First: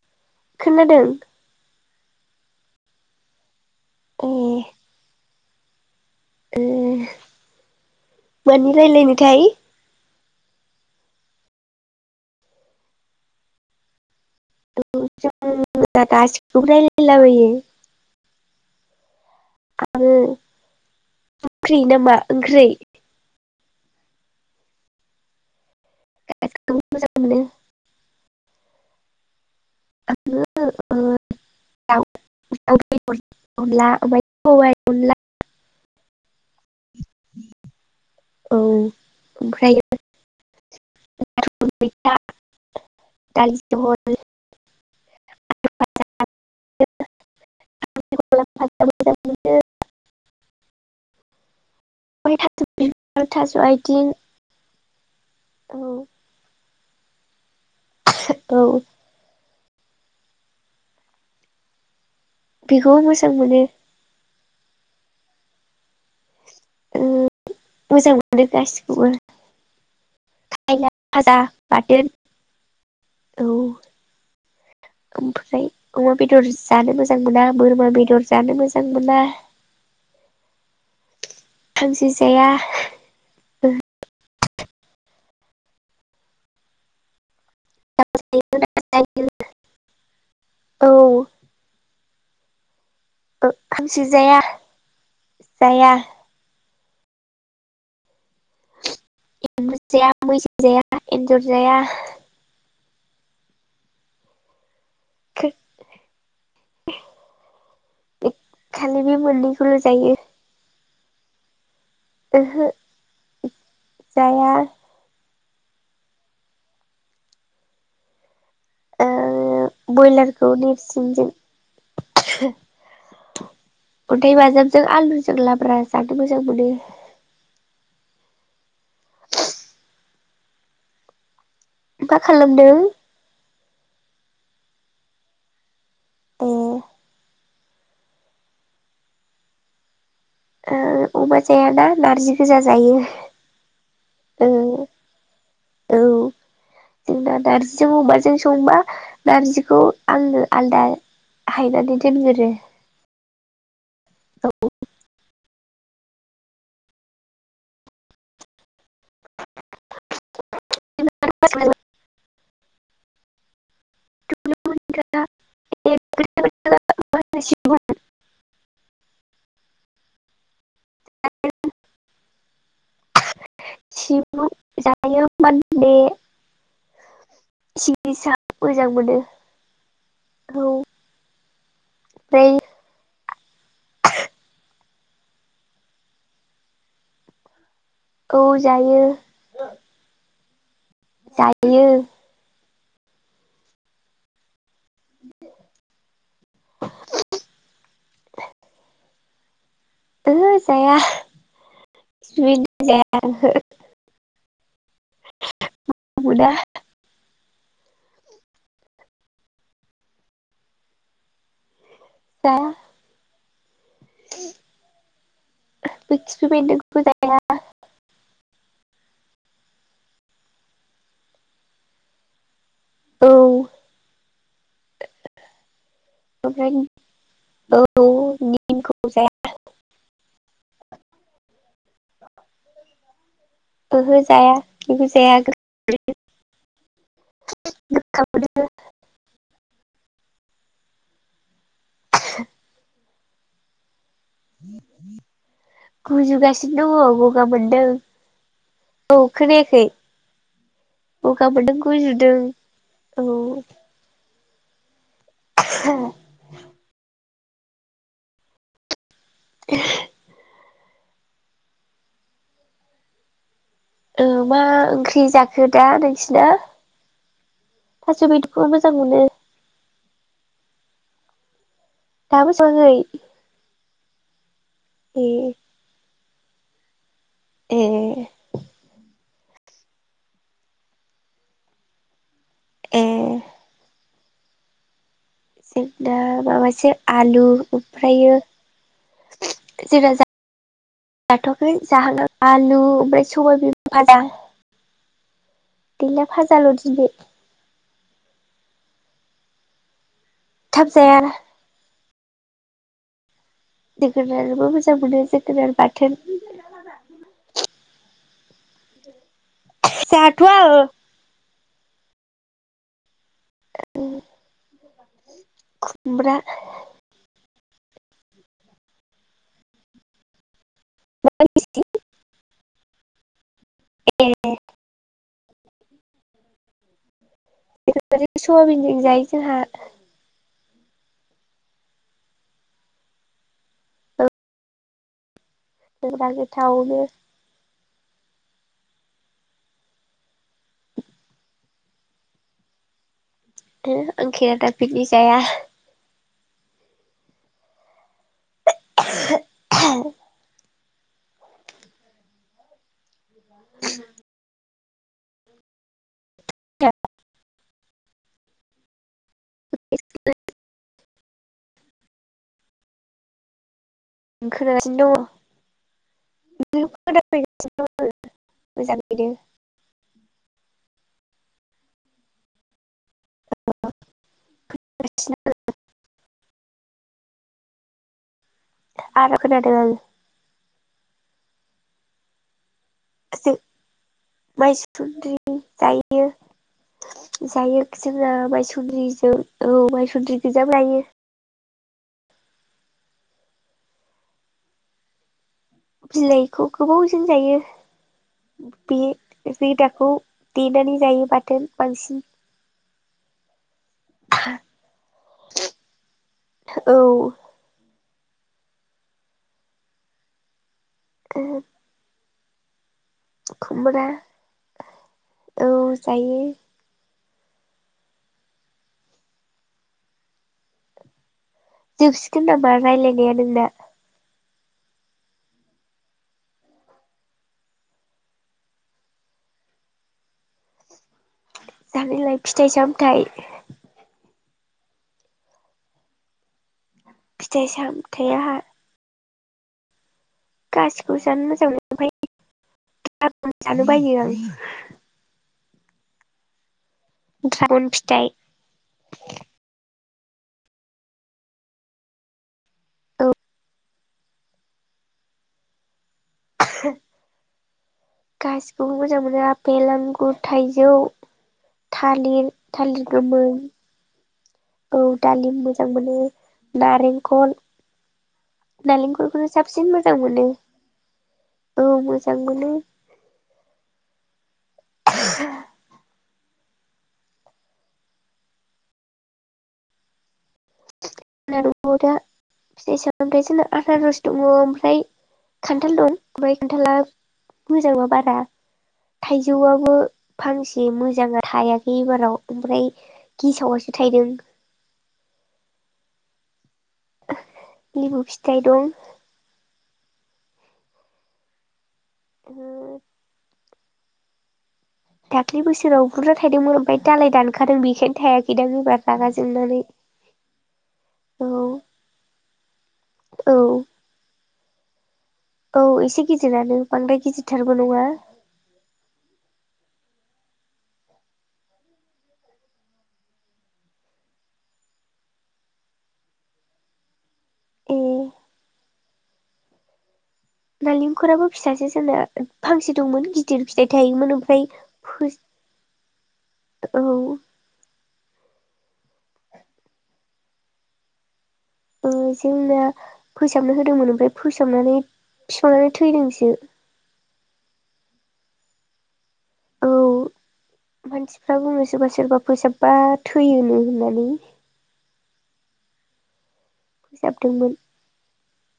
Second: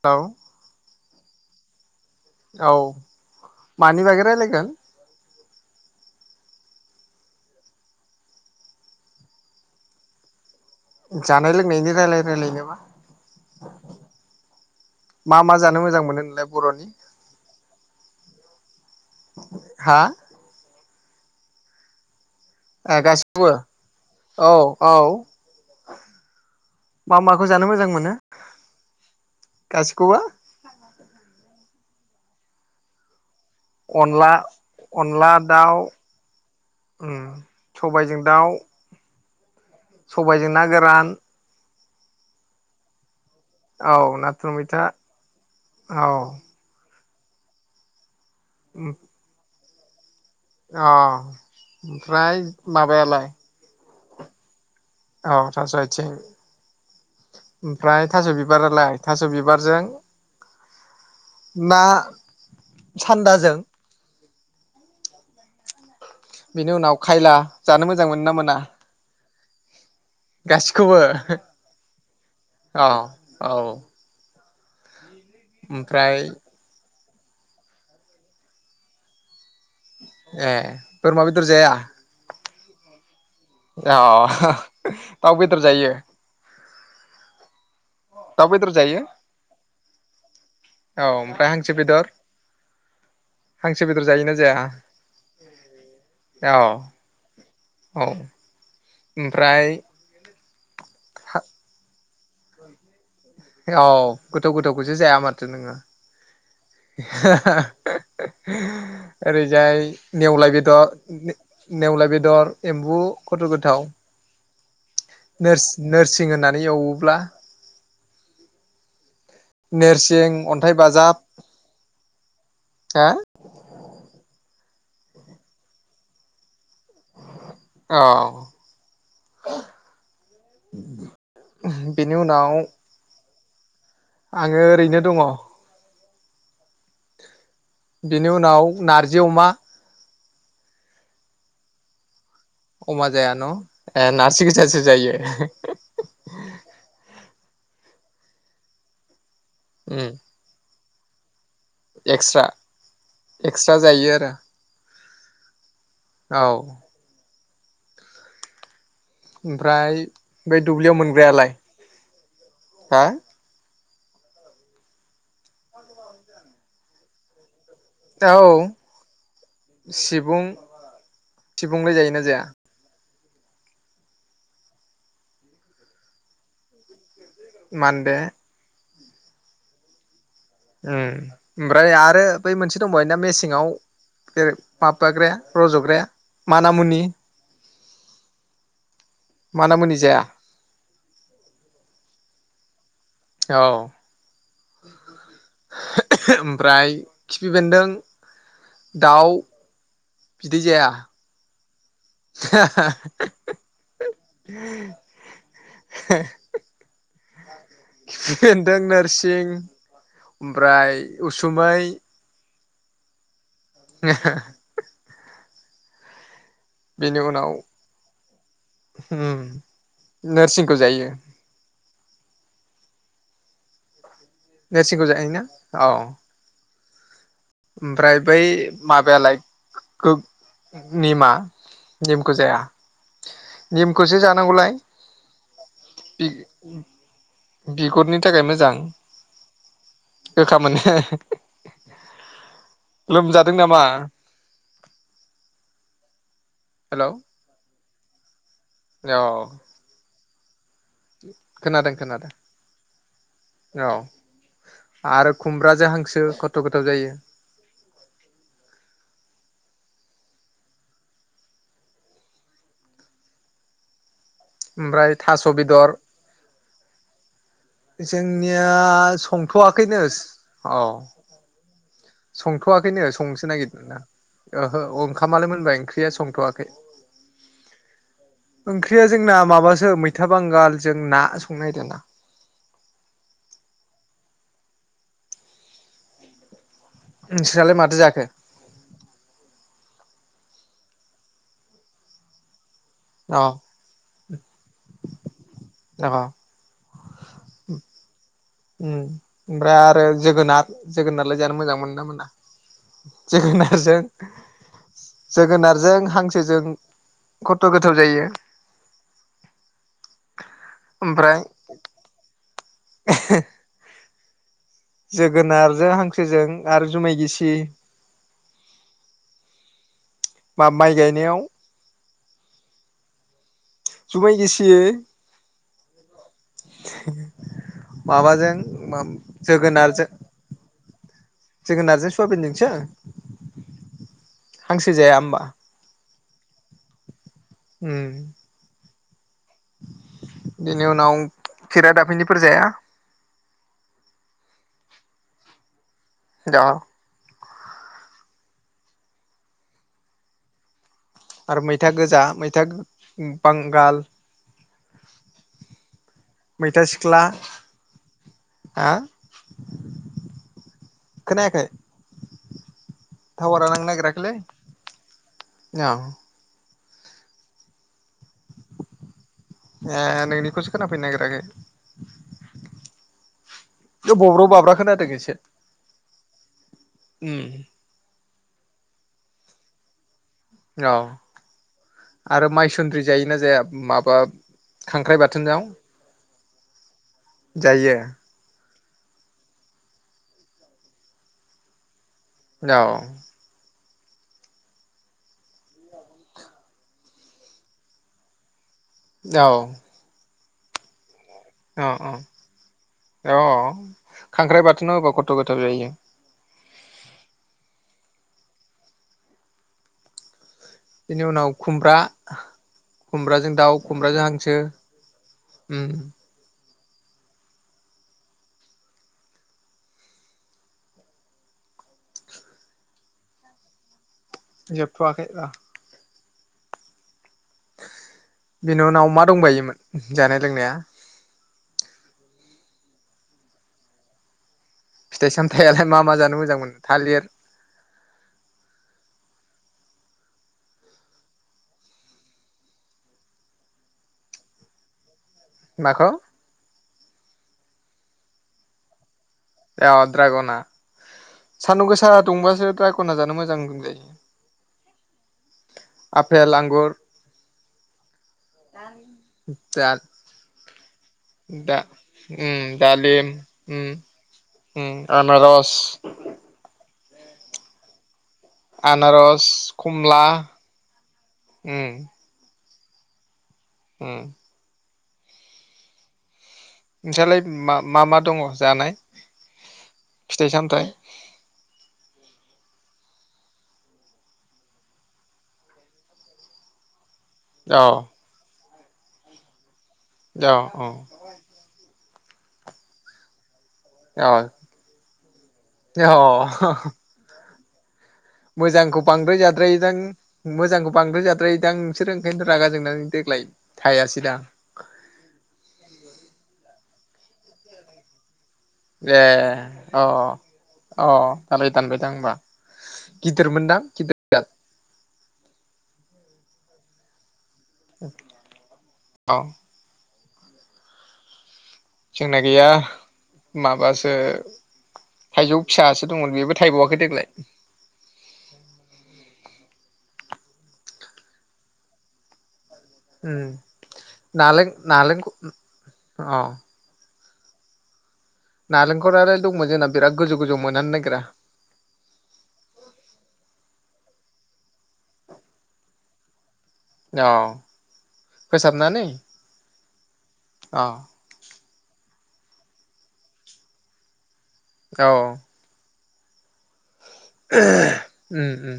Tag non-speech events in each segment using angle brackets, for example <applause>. औ खोनादों औ मानि बागै ए रायलायगोन? ओ मानि रायलायनोथाय? जानाय लोंनायनि रायलाय रायलायनोबा <unintelligible> गासिखोबो बर'नि रायलायला बायो हा आरो ओ <unintelligible> ख्रि नामा? ओंख्रै ओ गास बो औ औ गासिखौबो मोजां मा मोनो माखौ जानो मोजां मोनो? गासि आङो <unintelligible> ओ <inaudible> अनला अनला दाउ उम सबायजों दाउ औ ओमफ्राय सबायजों ना गोरान <inaudible> जहल औ नाथुर मैथा औ <unintelligible> <inaudible> अ <unintelligible> थास' आय थिं औ थास'आइथिं। ओमफ्राय थास' औ बिबारालाय थास' बिब बिबारजों ना बेखौबो मोजां सान्दाजों मोनो। बिनि उनाव ओ खायला जानो मोजां मोनो ना मोना? खायला गासिखौबो फाजा बाथोन अ औ। ओमफ्राय अमा बेदर जानो मोजां मोजां मोना बोरमा बेदर जानो मोजां मोना। ए बोरमा बेदर जाया? हांसो जाया दाउ बेदर जायो? दाउ बेदर जायो औ औ ओमफ्राय हांसो बेदर। हांसो बेदर जायोना जाया औ। औ। ओमफ्राय एम्बु जाया मैसो जाया एन्जर जाया। औ गोथाव गोथाव खौसो जाया माथो नोङो खालि बे ओरैजाय मोननैखौल' जायो नेउलाय बेदर। <inaudible> नेउलाय बेदर ओहो एम्बु खथ' गोथाव। जाया नोरसिं होनानै एवोब्ला नोरसिं बयलारखौ अन्थाइ बाजाब नेरसिनजों हा? अन्थाइ बाजाबजों आलुजों लाब्रा जानो मोजां मोनो। औ। <inaudible> बेनि मा उनाव खालामदों आङो ओरैनो दङ। ए बेनि उनाव नारजि अमा? ओ अमा जाया ना नारजि गोजा जायो अमा जाया न' नारजि ओ गोजासो जायो। नार्जिजों अमाजों संबा नारजिखौ उम आंनो आलादा हायना दोनग्रो। एक्स ता जायो आरो? औ। ओमफ्राय बैद दुब्लियाव मोनग्रालाय हा? <unintelligible> औ औ सिबुं सिबुंलाय जायो ना जाया? सिबु जायो मानदे मानदे जां मोनो। ओ ओमफ्राय आरो ओमफ्राय बै मोनसे दंबाव ना मेसेंयाव। माबाग्रे रज'ग्राया मानामुनि औ जायो। मानामुनि जाया जायो। औ ओमफ्राय खिफि बेन्दों दाउ ओहो जाया खिफिबेन्दों जाया ओहो <inaudible> खिफिबेन्दों नोरसिं ओमफ्राय उसुमै। दा। <inaudible> <unintelligible> बेनि जाया उनाव ह नोरसिंखौ जायो। औ नोरसिंखौ जायो ना औ। <inaudible> औ ओमफ्राय बै निमखौ जाया माबायालाय निमा निमखौ जाया ओहो निमखौसो जाया जानांगौलाय। बेखौ जाया बिगुरनि गोखा थाखाय मोनो मोजां गोखा मोनो। हे हे हे। <inaudible> लोमजादों नामा? खजुगासि नों हेलौ दं‌ गगा मोन्दों? औ खोनायाखै गगा मोनदों खोनादों खोनादों गुजुदों औ। औ आरो खुमब्राजों हांसो खथ' गोथाव जायो। <inaudible> ओ मा ओमफ्राय ओंख्रि थास' जाखो दा बेदर नोंसिना। थास' बेदरखौ जोंनिया मोजां मोनो संथ'वाखैनो औ। दाबो सङाखै संथ'वाखैनो संनोसो नागिरदों दा ओहो ओंखामालाय ए मोनबाय ओंख्रिया सं खाथ'आखै ए ओंख्रिया जोंना माबासो मैथा बांगाल जों ना संनो नागिरदों। ए जों दा माबासो आलु नोंसोरहालाय माथो जाखो ओमफ्रायो जोंहा जाथ'आखै जाहाना आलु ओमफ्राय अ सबाय बिमा फाजा अ गैला फाजाल'दिनै। ओमफ्राय आरो जोगोनार थाब जाया जोगोनारलाय जानो मोजां मोनो ना मोना? <inaudible> जोगोनारजों जोगोनारबो मोजां मोनो जोगोनार जोगोनारजों बाथोन हांसोजों खथ' गोथाव जायो। जाथ'वा ओमफ्राय <inaudible> जोगोनारजों खुमब्रा हांसोजों आरो जुमाय गिसि <inaudible> बा माइ गायनायाव जुमाय गिसियै <unintelligible> माबाजों सवाबिनजों जायो जोंहा जोगोनारजो सुवाबिनजोंसो हांसो जाया होमबा? <unintelligible> गोथाव उम बेनि उनाव खेरा दाफिनिफोर जाया? हो आं खेरादाफिनि जाया। दा ओ ओहो आह आरो मैथा गोजा मैथा बांगाल मैथा सिख्ला आ <inaudible> खोनायाखै टावारा नांनागिराखै आं खोनागासिनो दङ। <inaudible> <unintelligible> ए नोंनिखौसो खोनाफैनो नागिराखै <unintelligible> बब्र' बाब्रा खोनादों एसे उम <unintelligible> औ आरो माइ जों माइसुन्द्रि <inaudible> जायो जायो जोंआ माइसु सुन्द्रिजों औ माइसुन्द्रि गोजाबो लायो उनाव बिलाइखौ गोबावजों जायो बे औ बे रोदाखौ देननै जायो बाथ थोन औ बांसिन औ अ खांख्राइ बाथोनाव होबा कथ्थ' गोथाव जायो औ बिनि उनाव खुमब्रा <unintelligible> खुम्ब्राजों दाउ खुमब्रा खुम्ब्राजों हांसो औ जायो जोबसिगोन नामा रायलायनाया नोंना। जोबथआखै र। बेनि उनाव मादंबायोमोन जानाय लोंनाया। जानायलाय फिथाइ सामथाइ। फिथाइ सामथायालाय मा मा जानो मोजां मोनो। थालिर फिथाइ साम <unintelligible> <unintelligible> माखौ। द्रागन फिथाइ। अह द्रागना सानदुंगोसा दुंबासो द्रागना जानो मोजां जायो। आफेल आंगुर गासिखौबो मोजांमोनो आफेल दा आंगुर थाइज जौ। दा उम दालिम गोमोन उम। उम औ दालिम आनारस मोजां मोनो नारें। कल। आनारस नालेंखलखौनो साबसिन खमला मोजांमोनो औ उम मोजां मोनो। उम। <inaudible> नोंसालाय मा मा मा दङ जानाय फिथाइ सामथाइ। <unintelligible> फिथाइ सामथाय जोंना आनारस दङ ओमफ्राय खान्थाल दं ओमफ्राय खान्थाला। औ <unintelligible> थाइजौआव। औ फांसे मोजांङा थायाखै एबार। <unintelligible> ओमफ्राय गेसावास अह अह। अहह। <inaudible> फिथाइ दं मोजांखौ बांद्राय जाद्रायोदां। मोजांखौ बांद्राय जाद्रायोदां। नोंसोर ओंखायनोथ रागाजोंनानै देग्लाय। थायासै दा। दाखलि बोसोराव बुरजा थायदोंमोन ओमफ्राय दालाय दानखादों बेखायनो थायाखै। ए अह अह अह अह औ दालाय दानबायदां ओमबा गिदिरमोनदां औ गिदिरजाद। औ एसे गिदिरानो बांद्राय गिदिर बिथारबोनङा। अ जोंना गैया माबासो थाइजौ फिसासो दंमोन बेबो थायबावाखै देग्लाय। ए नालेंखराबो फिसासो जोनो। फांसे दंमोन उम गिदिर फिथाइ थायोमोन ओमफ्राय नालें नालेंखर फोस अ औ। नालेंखरार' दंमोन जोंना बिराद गोजौ - गोजौ मोनानो नागिरा। ओ जोंना फोसाबनो होदोंमोन ओमफाय फोसाबनानै बिफाङानो थैदोंसो। अ फोसाबनानै? औ अ मानसिफ्रा बुङो सोरबा सोरबा। फोसाबा थैयोनो होननानै। औ। फोसाबदोंमोन उ उ।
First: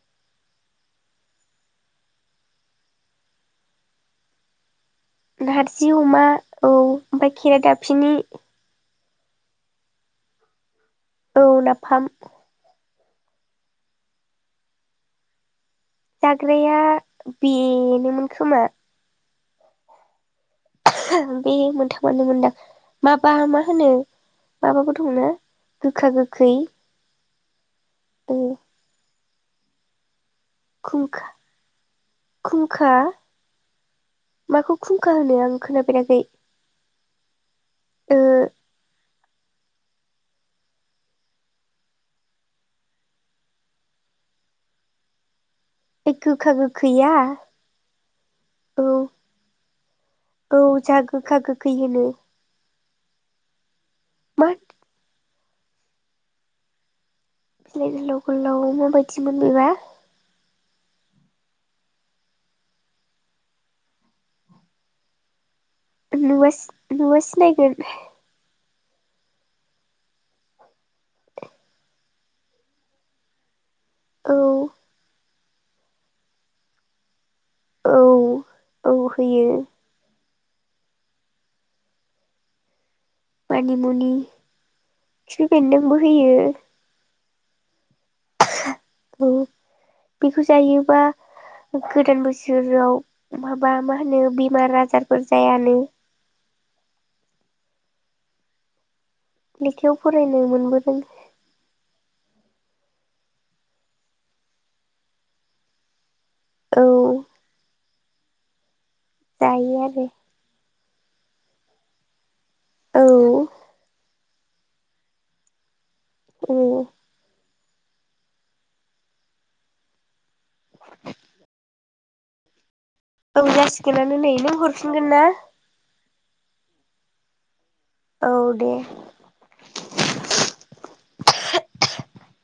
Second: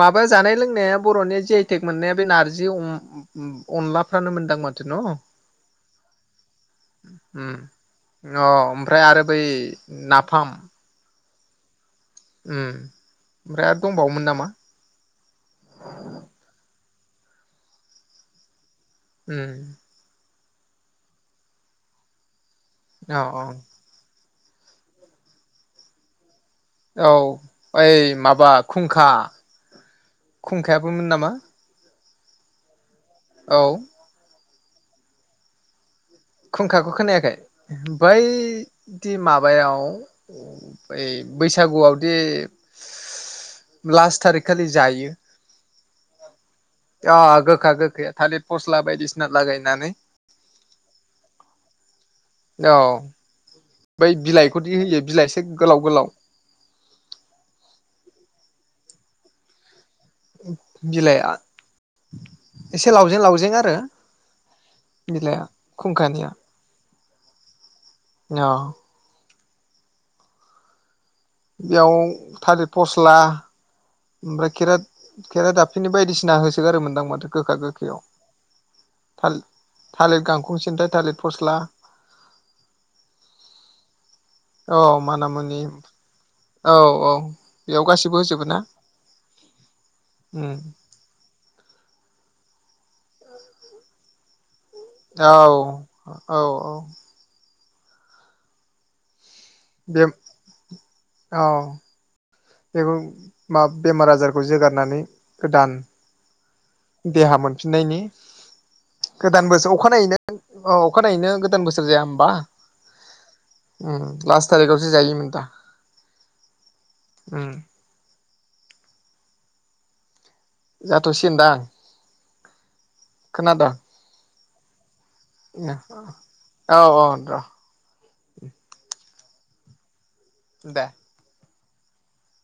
माबा जानाय लोंनाया बर'नि जे आइ टेक मोननाया बे नारजि अम ओ अनलाफ्रानो मोनदां मोन। नारजि अमा औ ओमफाय उम खेरा दाफीनि। अ ओमफ्राय आरो बै नाफाम औ नाफाम ओम ओमफ्राय आरो दंबावोमोन नामा? जाग्राया बेनोमोन खोमा। ओम। बे मोनथामानो मोन दां। औ माबा औ मा होनो? माबाबो दं ना गोखा गोखै। औ ओइ ओ माबा खुंखा। खुंखाया बोमोन खुंखा नामा? खुंखा? औ। माखौ खुंखा होनो आं खोना खुंखाखौ खोनायाखै ओ बैदि माबायाव बै बैसागुआवदि लास्ट थारिख खालि जायो। ए गोखा गोख अ गोखा गोखैया थालिर फस्ला औ बायदिसिना लागायनानै औ जा गोखा गोखै होनो औ। बै मा बिलाइखौदि होयो बिलाइस गोलाव गोलाव बिलाइ गोलाव गोलाव माबायदिमोन बेबा? बिलाइआ इसे लावजें लावजें आरो बिलाइआ। नुवास नुबा सिनायगोन। औ। बेयाव थालिर फस्ला। औ ओमफ्राय खेरात खेरा दाबफिनि बायदिसिना होसोगारोमोनदां माथो? गोखा औ गोखियाव औ थालि होयो थालिर गां हसेनथाइ थालित फस्ला मानिमुनि औ माना खिफि मुनि बेन्दोंबो होयो औ औ बेयाव गासिबो होजोबो ना औ बेखौ उम जायोबा गोदान बोस सोरआव माबा मा होनो बि औ औ औ <inaudible> लेखायाव बे फरायनो मोनबोदों। बेबो मा बेमार आजारखौ जोगारनानै गोदान औ देहा मोनफिननायनि गोदान बोसोर जायो आरो अखानायैनो अ अखानायैनो गोदान बोसोर जाया ओमबा औ उम लास्ट थारिखआवसो जायोमोन दा औ उम जाथ'सिगोन दा औ जासिगोनानो नै नों हरफिनगोन ना? औ औ र औ दे। दे <inaudible>